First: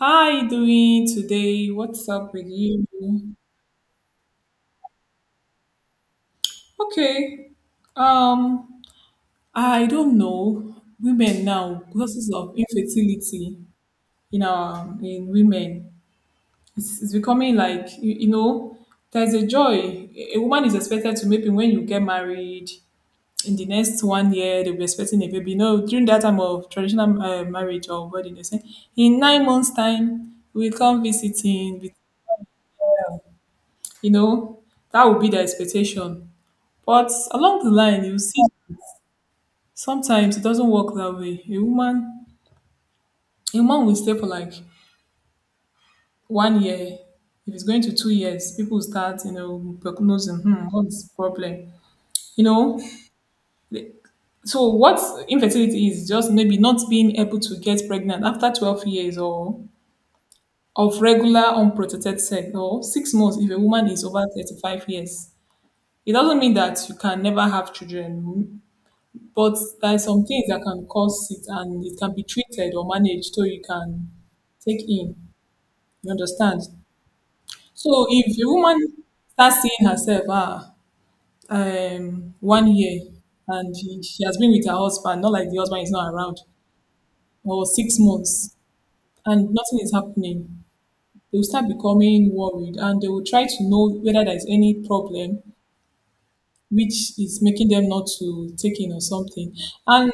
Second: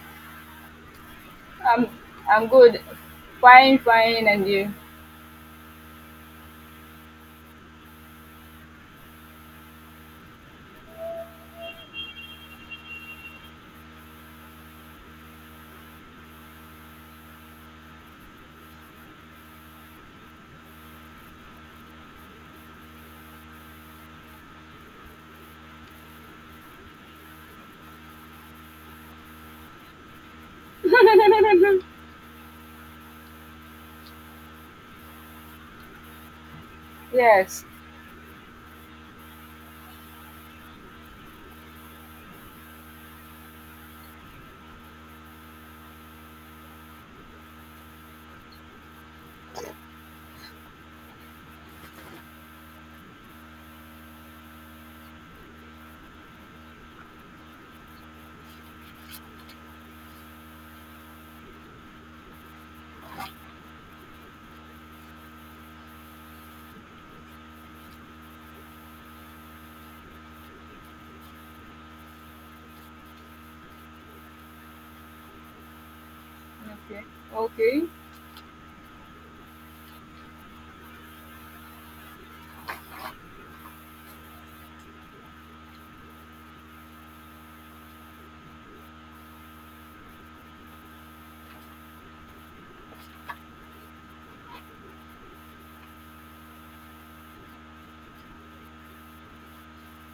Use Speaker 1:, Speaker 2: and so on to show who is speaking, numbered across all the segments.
Speaker 1: How are you doing today?
Speaker 2: I'm
Speaker 1: What's up
Speaker 2: I'm
Speaker 1: with
Speaker 2: good.
Speaker 1: you?
Speaker 2: Fine, fine, and you?
Speaker 1: Okay. Um, I don't know. Women now, causes of infertility in our in women, it's becoming like you, there's a joy. A woman is expected to maybe when you get married in the next one year they'll be expecting a baby. No, during that time of traditional marriage or wedding, they say in 9 months time we come visiting. you know, that would be the expectation. But
Speaker 2: Yes.
Speaker 1: along the line, you see, sometimes it doesn't work that way. A woman will stay for like one year. If it's going to 2 years, people will start, prognosing, what's the problem? You know, the- so what infertility is just maybe not being able to get pregnant after 12 years or of regular unprotected sex or 6 months if a woman is over 35 years. It doesn't mean that you can never have children. But there are some things that can cause it and it can be treated or managed so you can take in. You understand?
Speaker 2: Okay. Okay.
Speaker 1: So if a woman starts seeing herself, one year and she has been with her husband, not like the husband is not around, or 6 months and nothing is happening, they will start becoming worried and they will try to know whether there is any problem which is making them not to take in or something. And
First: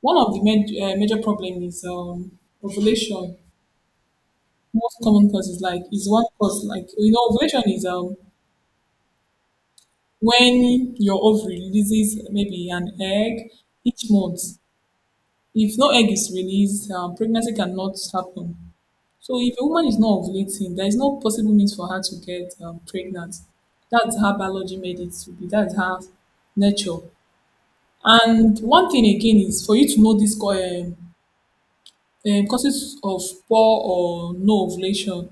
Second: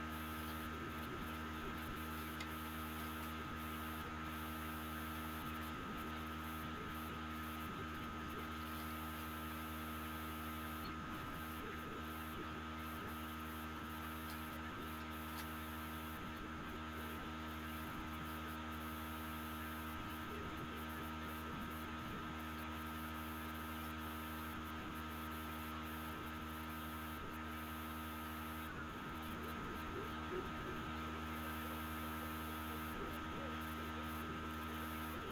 Speaker 1: one of the major problem is ovulation. Most common cause is like is one cause like ovulation is when your ovary releases maybe an egg each month. If no egg is released, pregnancy cannot happen. So if a woman is not ovulating, there is no possible means for her to get pregnant. That's how biology made it to be. That's how nature. And one thing again is for you to know these causes of poor or no ovulation.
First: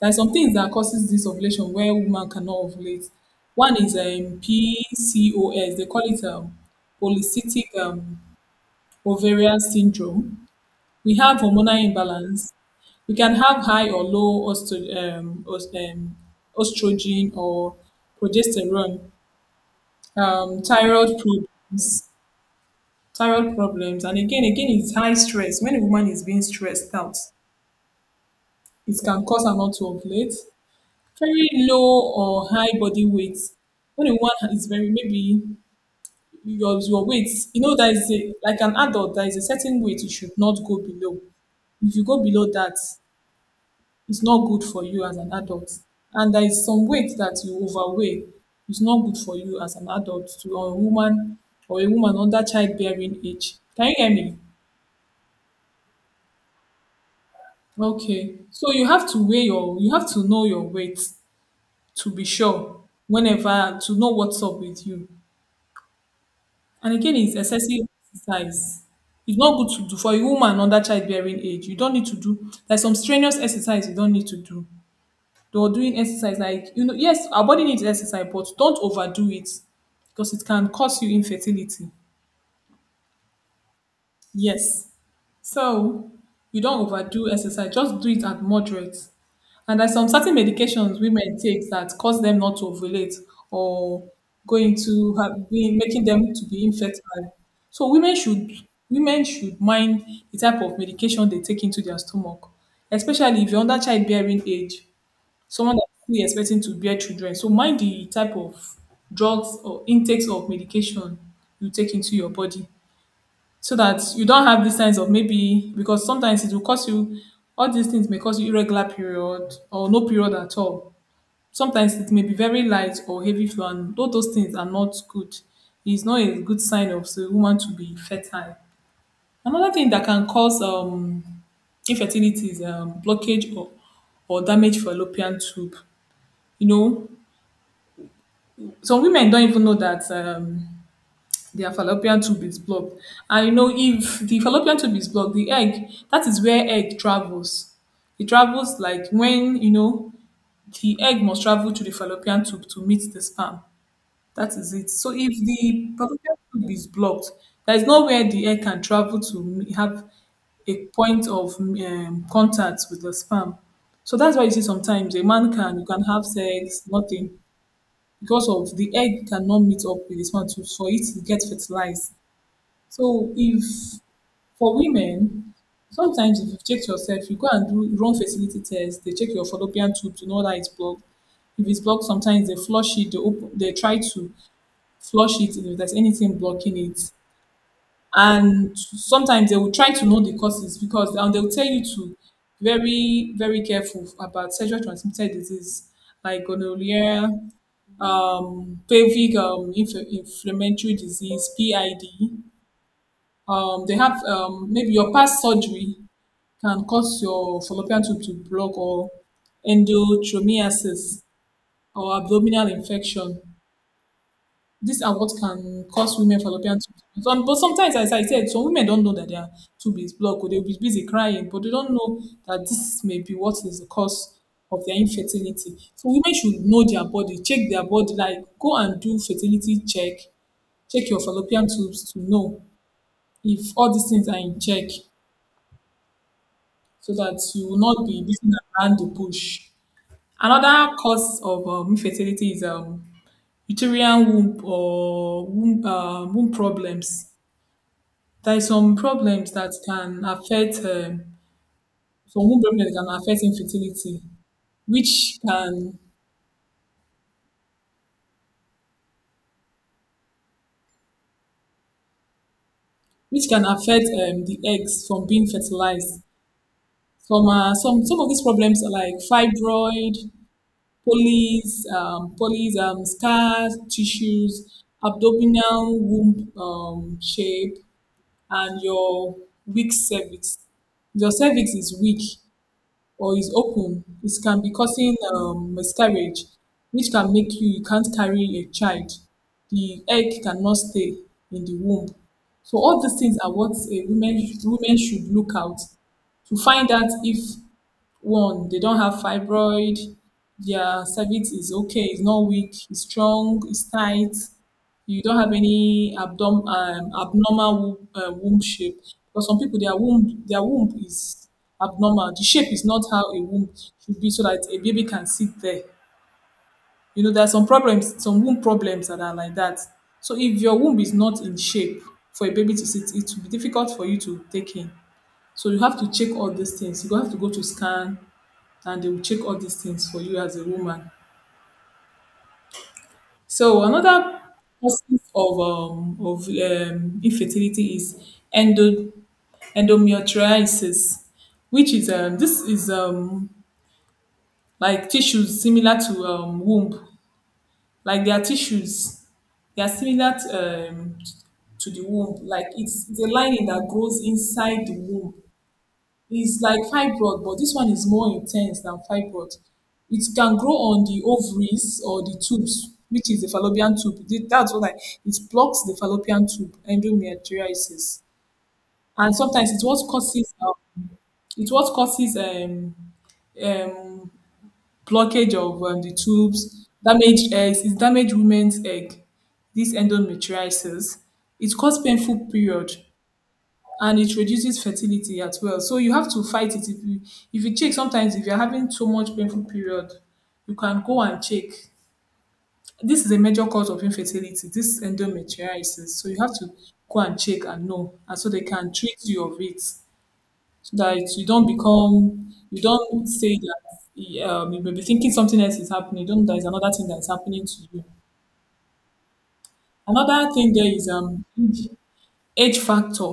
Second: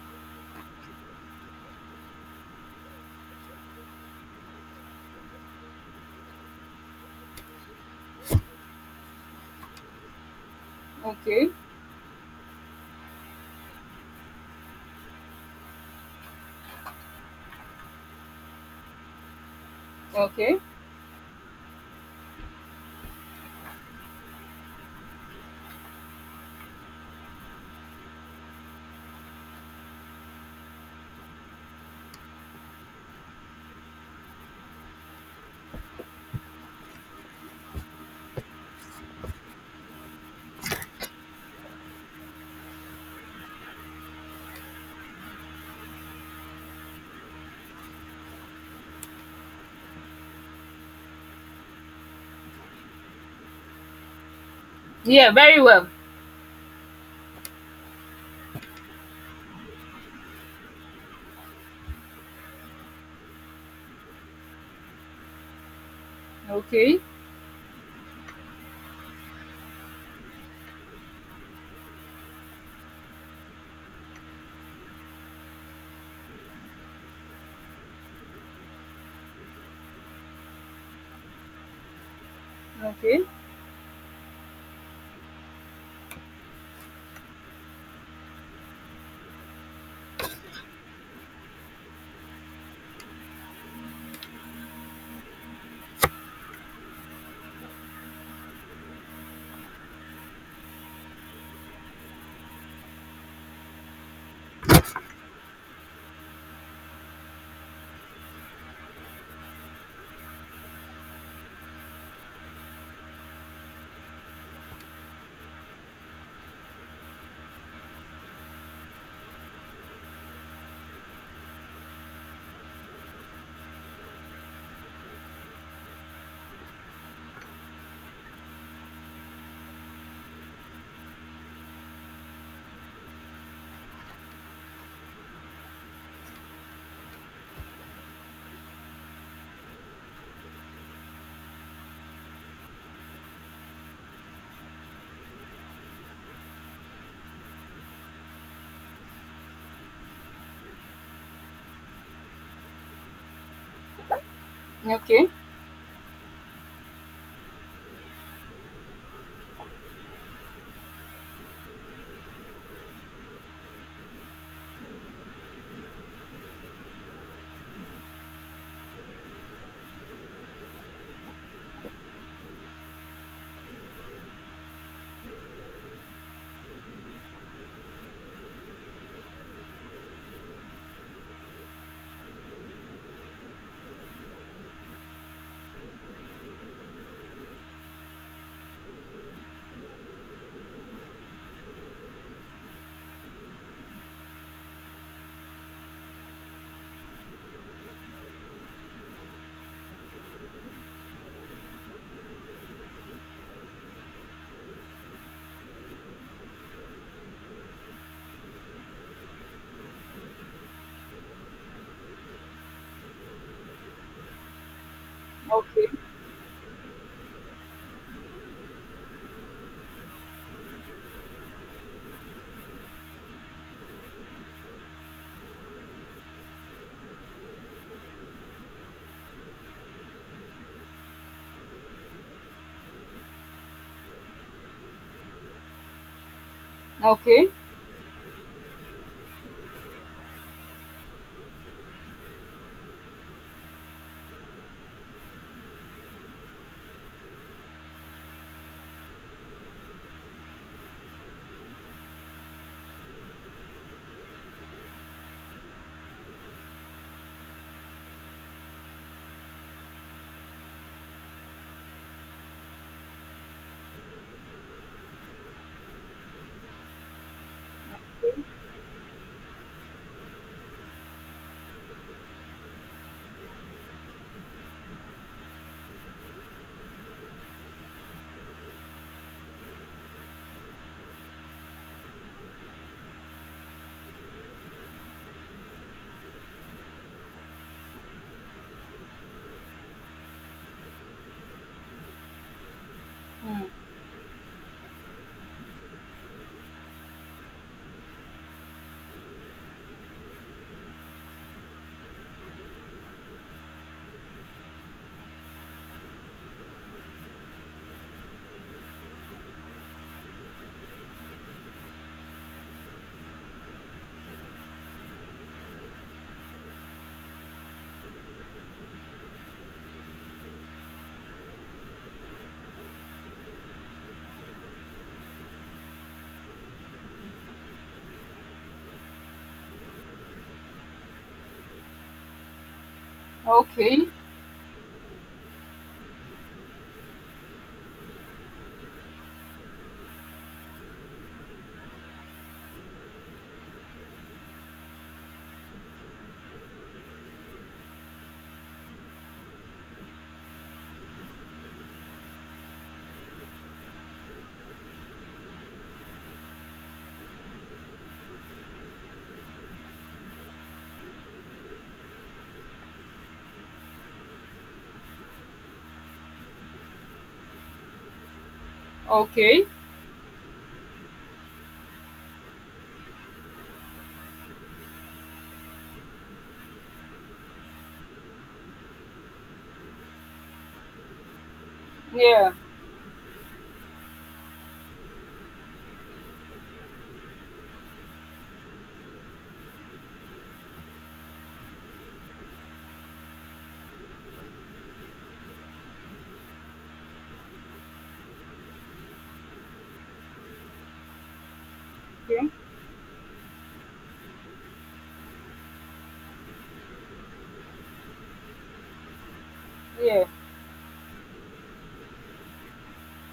Speaker 1: There are some things that causes this ovulation where woman cannot ovulate. One is PCOS. They call it polycystic ovarian syndrome. We have
Speaker 2: Okay.
Speaker 1: hormonal imbalance. We can have high or low estrogen or progesterone,
Speaker 2: Okay.
Speaker 1: thyroid problems and again it's high stress. When a woman is being stressed out, it can cause her not to ovulate. Very low or high body weight, when a woman is very maybe your weight, that is a, like an adult, there is a certain weight you should not go below. If you go below that, it's not good for you as an adult. And there is some weight that you overweigh, it's not good for you as an adult, to or a woman, under childbearing age. Can you hear me?
Speaker 2: Yeah, very well.
Speaker 1: Okay. So you have to weigh you have to know your weight to be sure, whenever, to know what's up with you. And
Speaker 2: Okay.
Speaker 1: again, it's excessive exercise. It's not good to do for a woman under childbearing age. You don't need to do like some strenuous exercise, you don't need to do. Though doing exercise, like yes, our body needs exercise, but don't overdo it, because it can cause you infertility.
Speaker 2: Okay.
Speaker 1: Yes. So you don't overdo exercise, just do it at moderate. And there's some certain medications women take that cause them not to ovulate, or going to have, being, making them to be infertile. So women should mind the type of medication they take into their stomach, especially if you're under childbearing age, someone that's still expecting to bear children. So mind the type of drugs or intakes of medication you take into your body, so that you don't have these signs of, maybe because sometimes it will cause you, all these things may cause you irregular period or no period at all. Sometimes it may be very light or heavy flow, and all those things are not good. It's not a good sign of a woman to be fertile. Another thing that can cause infertility is blockage or damage fallopian tube. You know, some women don't even know that their fallopian tube is blocked. And you know, if the fallopian tube is blocked, the egg, that is where egg travels. It travels like, when, you know, the egg must travel to the fallopian tube to meet the sperm. That is it. So
Speaker 2: Okay.
Speaker 1: if the fallopian tube is blocked, there is nowhere the egg can travel to have a point of contact with the sperm. So that's why you see sometimes a man can, you can have sex, nothing, because of the egg cannot meet up with the sperm to, for it to get fertilized. So if for women, sometimes if you check yourself, you go and do, run fertility test, they check your fallopian tube to know that it's blocked. If it's blocked, sometimes they flush it, they open, they try to flush it if there's anything blocking it. And sometimes they will try to know the causes, because, and they'll tell you to, very, very careful about sexual transmitted disease like gonorrhea, pelvic inflammatory disease, PID, they have, maybe your past surgery can cause your fallopian tube to block, or endometriosis, or abdominal infection. These are what can
Speaker 2: Okay.
Speaker 1: cause women fallopian tube. But sometimes, as I said, some women don't know that their tube is blocked, or they'll be busy crying, but they don't know that this may be what is the cause of their infertility. So women should know their body, check their body, like go and do fertility check, check your fallopian tubes to know if all these things are in check, so that
Speaker 2: Okay.
Speaker 1: you will not be beaten around the bush. Another cause of infertility is uterine womb, or womb, womb problems. There are some problems that can affect some womb problems that can affect infertility, which can which can affect the eggs from being fertilized. Some of these problems are like fibroid, polys, polys, scars, tissues, abdominal womb shape, and your weak cervix. If your cervix is weak or is open, it can be causing miscarriage, which can make you can't carry a child. The egg cannot stay in the womb. So all these things are
Speaker 2: Mm.
Speaker 1: what a women should look out to find out, if one, they don't have fibroid, their cervix is okay, it's not weak, it's strong, it's tight, you don't have any abnormal womb shape. For some people, their womb is abnormal. The shape is not how a womb should be, so that a baby can sit there. You know, there are some problems, some womb problems that are like that. So if your womb is not in shape for a baby to sit, it will be difficult for you to take in. So you have to check all these things. You go have to go to scan, and they will check all these things for you as a woman. So
Speaker 2: Okay.
Speaker 1: another causes of infertility is endo, endometriosis, which is this is like tissues similar to womb, like their tissues, they are similar to the womb, like it's the lining that grows inside the womb. It's like fibroid, but this one is more intense than fibroid. It can grow on the ovaries or the tubes, which is the fallopian tube. That's what I, it blocks the fallopian tube, endometriosis. And
Speaker 2: Okay.
Speaker 1: sometimes it's what causes um, blockage of the tubes, damaged eggs, it's damaged women's egg, this endometriosis. It causes painful
Speaker 2: Yeah.
Speaker 1: period, and it reduces fertility as well. So you have to fight it. If you check, sometimes if you're having too much painful period, you can go and check. This is a major cause of infertility, this endometriosis. So you have to go and check and know, and so they can treat you of it, so that you don't
Speaker 2: Okay.
Speaker 1: become, you don't say that, you may be thinking something else is happening. You don't know there's another thing that's happening to you. Another thing there is age factor.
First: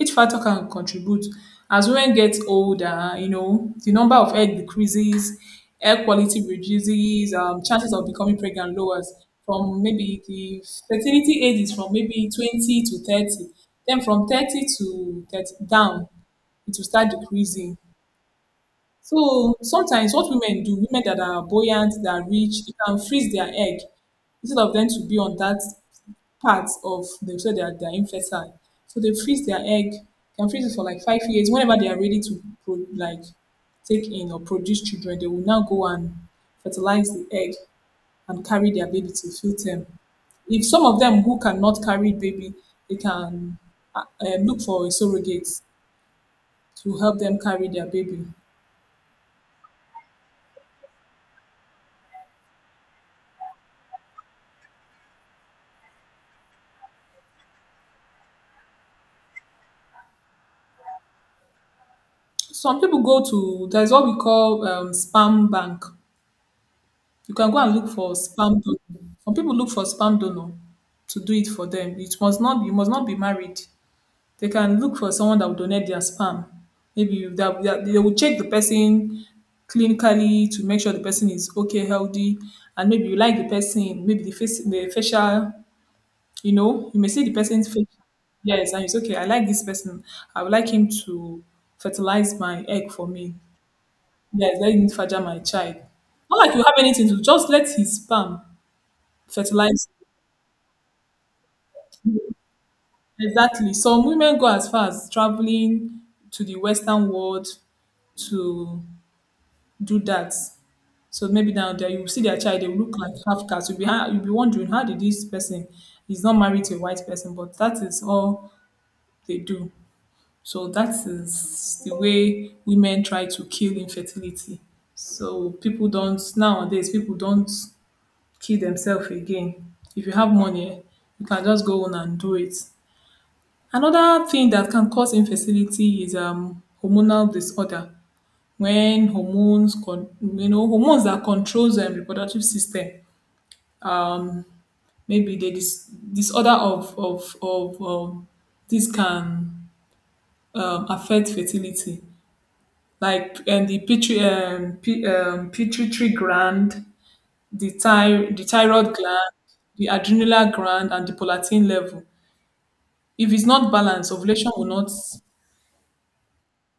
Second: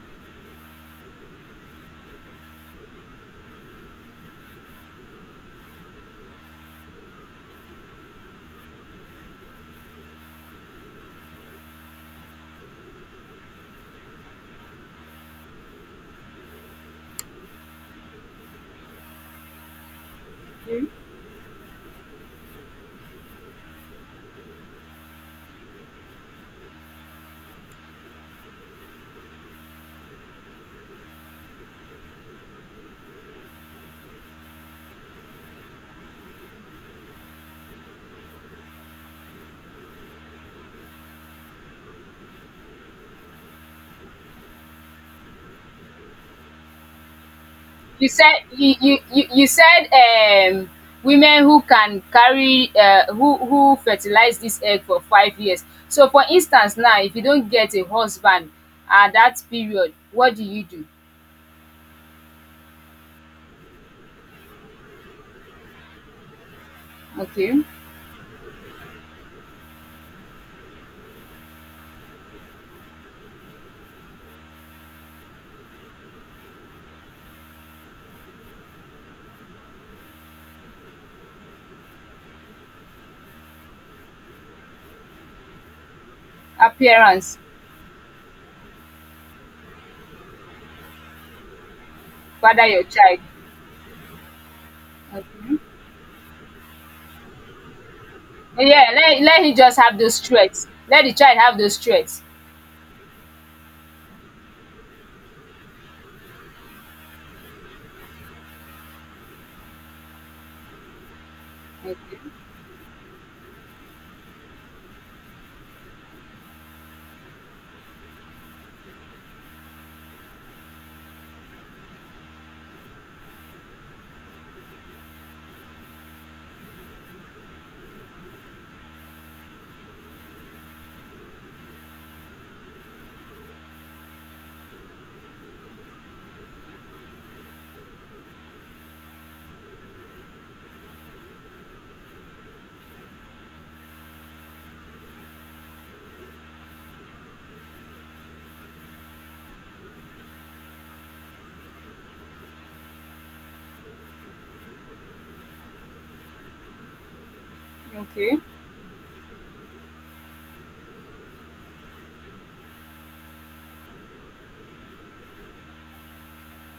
Speaker 1: Age factor can contribute, as women get older, the number of egg decreases, egg quality reduces, chances of becoming pregnant lowers, from maybe the fertility age is from maybe 20 to 30, then from 30 to 30 down, it will start decreasing. So sometimes what women do,
Speaker 2: Yeah.
Speaker 1: women that are buoyant, that are rich, they can freeze their egg instead of them to be on that parts of themselves that they're infertile. So they freeze their egg, can freeze it for like 5 years. Whenever they are ready to like take in or produce children, they will now go and fertilize the egg and carry their baby to full term. If some of them who cannot carry baby, they can look for a surrogate to help them carry their
Speaker 2: You
Speaker 1: baby.
Speaker 2: said you said women who can carry who fertilize this egg for 5 years. So for instance now, if you don't get a husband at that period, what do you do?
Speaker 1: Some people go to there's what we call sperm bank. You can go
Speaker 2: Okay,
Speaker 1: and look for spam donor. Some people look for spam donor to do it for them. It must not You must not be married. They can look for someone that will donate their sperm. That they will check the person clinically to make sure the person is okay, healthy, and maybe you like the person. Maybe the face, the facial. You know, you may see the
Speaker 2: appearance,
Speaker 1: person's face. Yes, and it's okay. I like this person. I would like him to fertilize my
Speaker 2: father your
Speaker 1: egg for
Speaker 2: child.
Speaker 1: me. Yes, let him fertilize my
Speaker 2: Okay,
Speaker 1: child. Not like you have anything to just let his sperm
Speaker 2: yeah, let him just
Speaker 1: fertilizer.
Speaker 2: have those threats. Let the child have those threats.
Speaker 1: Exactly. Some women go as far as traveling to the Western world to do that. So maybe now there
Speaker 2: Okay,
Speaker 1: you see their child, they will look like half caste. You'll be wondering how did this person is not married to a white person, but that is all they do. So that is the way women try to kill infertility. So people don't nowadays people don't kill themselves again. If you have money, you can just go on and do it. Another thing that can cause infertility is hormonal disorder when you know, hormones that controls the reproductive system. Maybe the disorder of this can affect fertility, like and the pituitary pituitary gland,
Speaker 2: okay.
Speaker 1: the thyroid gland, the adrenal gland, and the prolactin level. If it's not balanced, ovulation will not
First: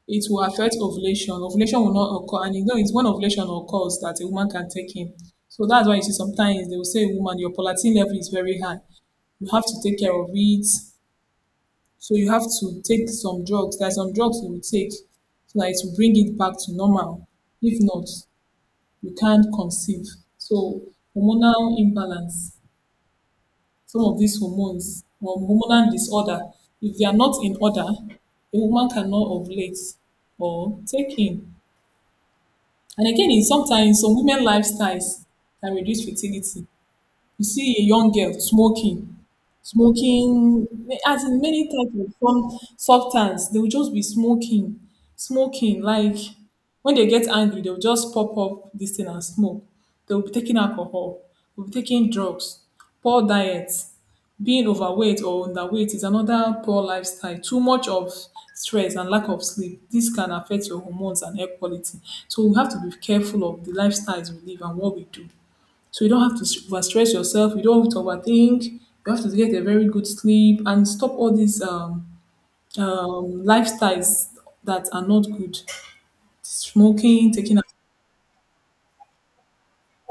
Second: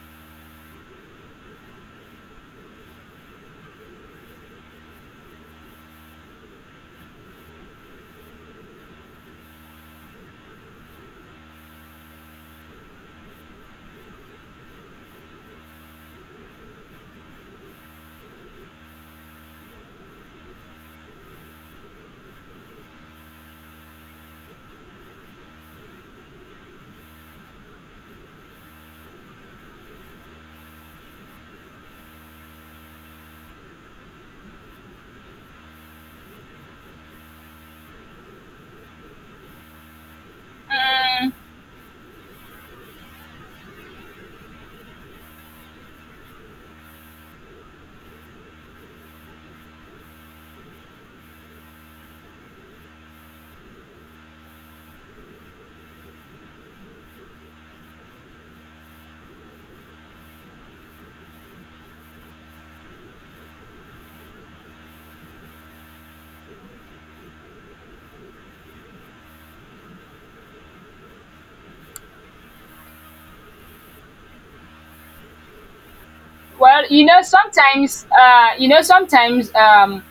Speaker 1: It will affect ovulation. Ovulation will not occur, and you know it's when ovulation occurs that a woman can take in. So that's why you see sometimes they will say, woman, your prolactin level is very high. You have to take care of it. So you have to take some drugs. There are some drugs you will take so that it will bring it back to normal. If not, you can't conceive. So hormonal imbalance, some of these hormones or hormonal disorder, if they are not in order, a woman cannot ovulate or take in. And again, in sometimes some women lifestyles can reduce fertility. You see a young girl smoking, as in many types of some substance, they will just be smoking. Like when they get angry, they'll just pop up this thing and smoke. They'll be taking alcohol, they'll be taking drugs, poor diets, being overweight or underweight is another poor lifestyle. Too much of stress and lack of sleep. This can affect your hormones and hair quality. So we have to be careful of the lifestyles we live and what we do. So you don't have to overstress yourself. You don't have to overthink. You have to get a very good sleep and stop all these lifestyles that are not good.
Speaker 2: Well,
Speaker 1: Smoking, taking.
Speaker 2: you know, sometimes,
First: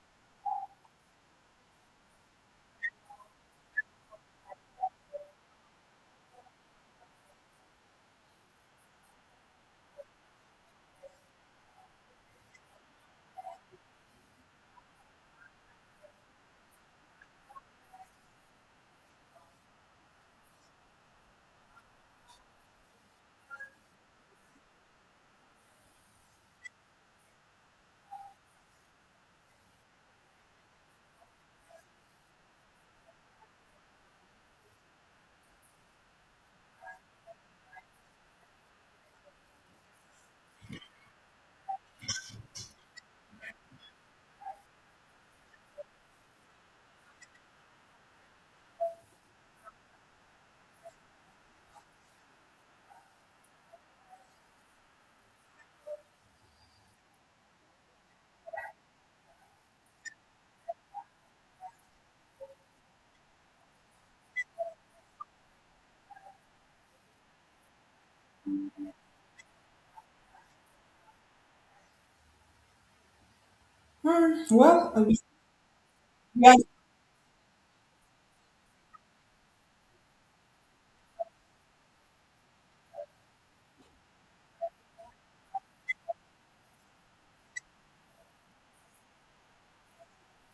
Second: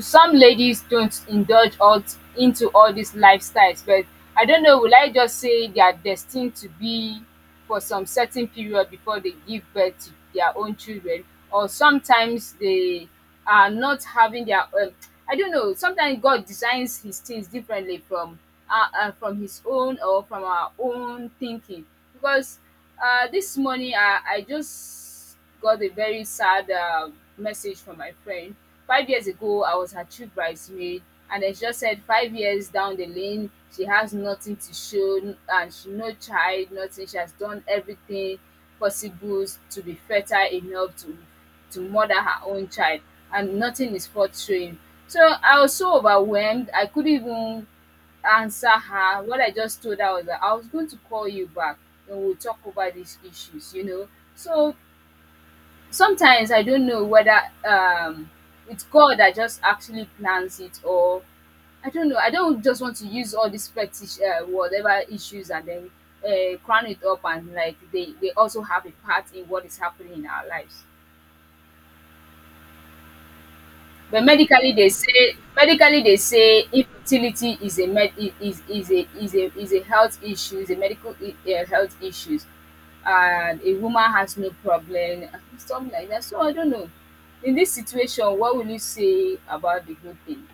Speaker 2: some ladies don't indulge into all these lifestyles, but I don't know. Will I just say they are destined to be for some certain period before they give birth to their own children, or sometimes they are not having their. I don't know. Sometimes God designs His things differently from His own or from our own thinking, because this morning I just got a very sad message from my friend. 5 years ago, I was her chief bridesmaid, and it just said 5 years down the lane, she has nothing to show, and she no child, nothing. She has done everything possible to be fertile enough to mother her own child, and nothing is worth showing. So I was so overwhelmed, I couldn't even answer her. What I just told her was that I was going to call you back and we'll talk over these issues, you know. So sometimes I don't know whether um it's God that just actually plans it, or I don't know. I don't just want to use all these fetish, whatever issues, and then crown it up, and like they also have a part in what is happening in our lives. But
Speaker 1: Hmm,
Speaker 2: medically they
Speaker 1: well, I wish-
Speaker 2: say, medically they
Speaker 1: yeah.
Speaker 2: say infertility is a med is a is a is a health issue, is a medical health issues, and a woman has no problem, something like that. So I don't know. In this situation, what will you say about the good thing?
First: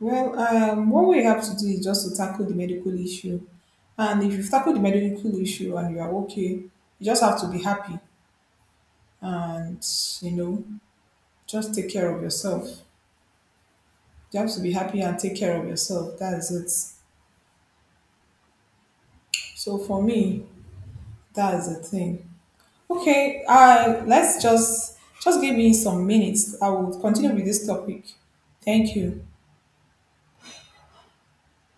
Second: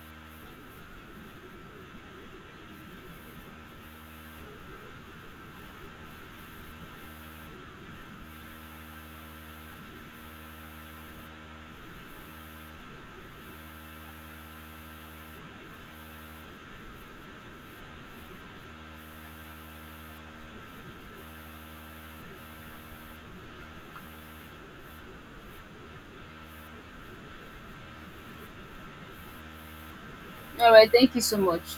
Speaker 1: Well, what we have to do is just to tackle the medical issue. And if you've tackled the medical issue and you are okay, you just have to be happy and, you know, just take care of yourself. You have to be happy and take care of yourself. That is it. So for me, that is the thing. Okay, let's just give me some minutes. I will continue with this topic. Thank you.
Speaker 2: All right, thank you so much.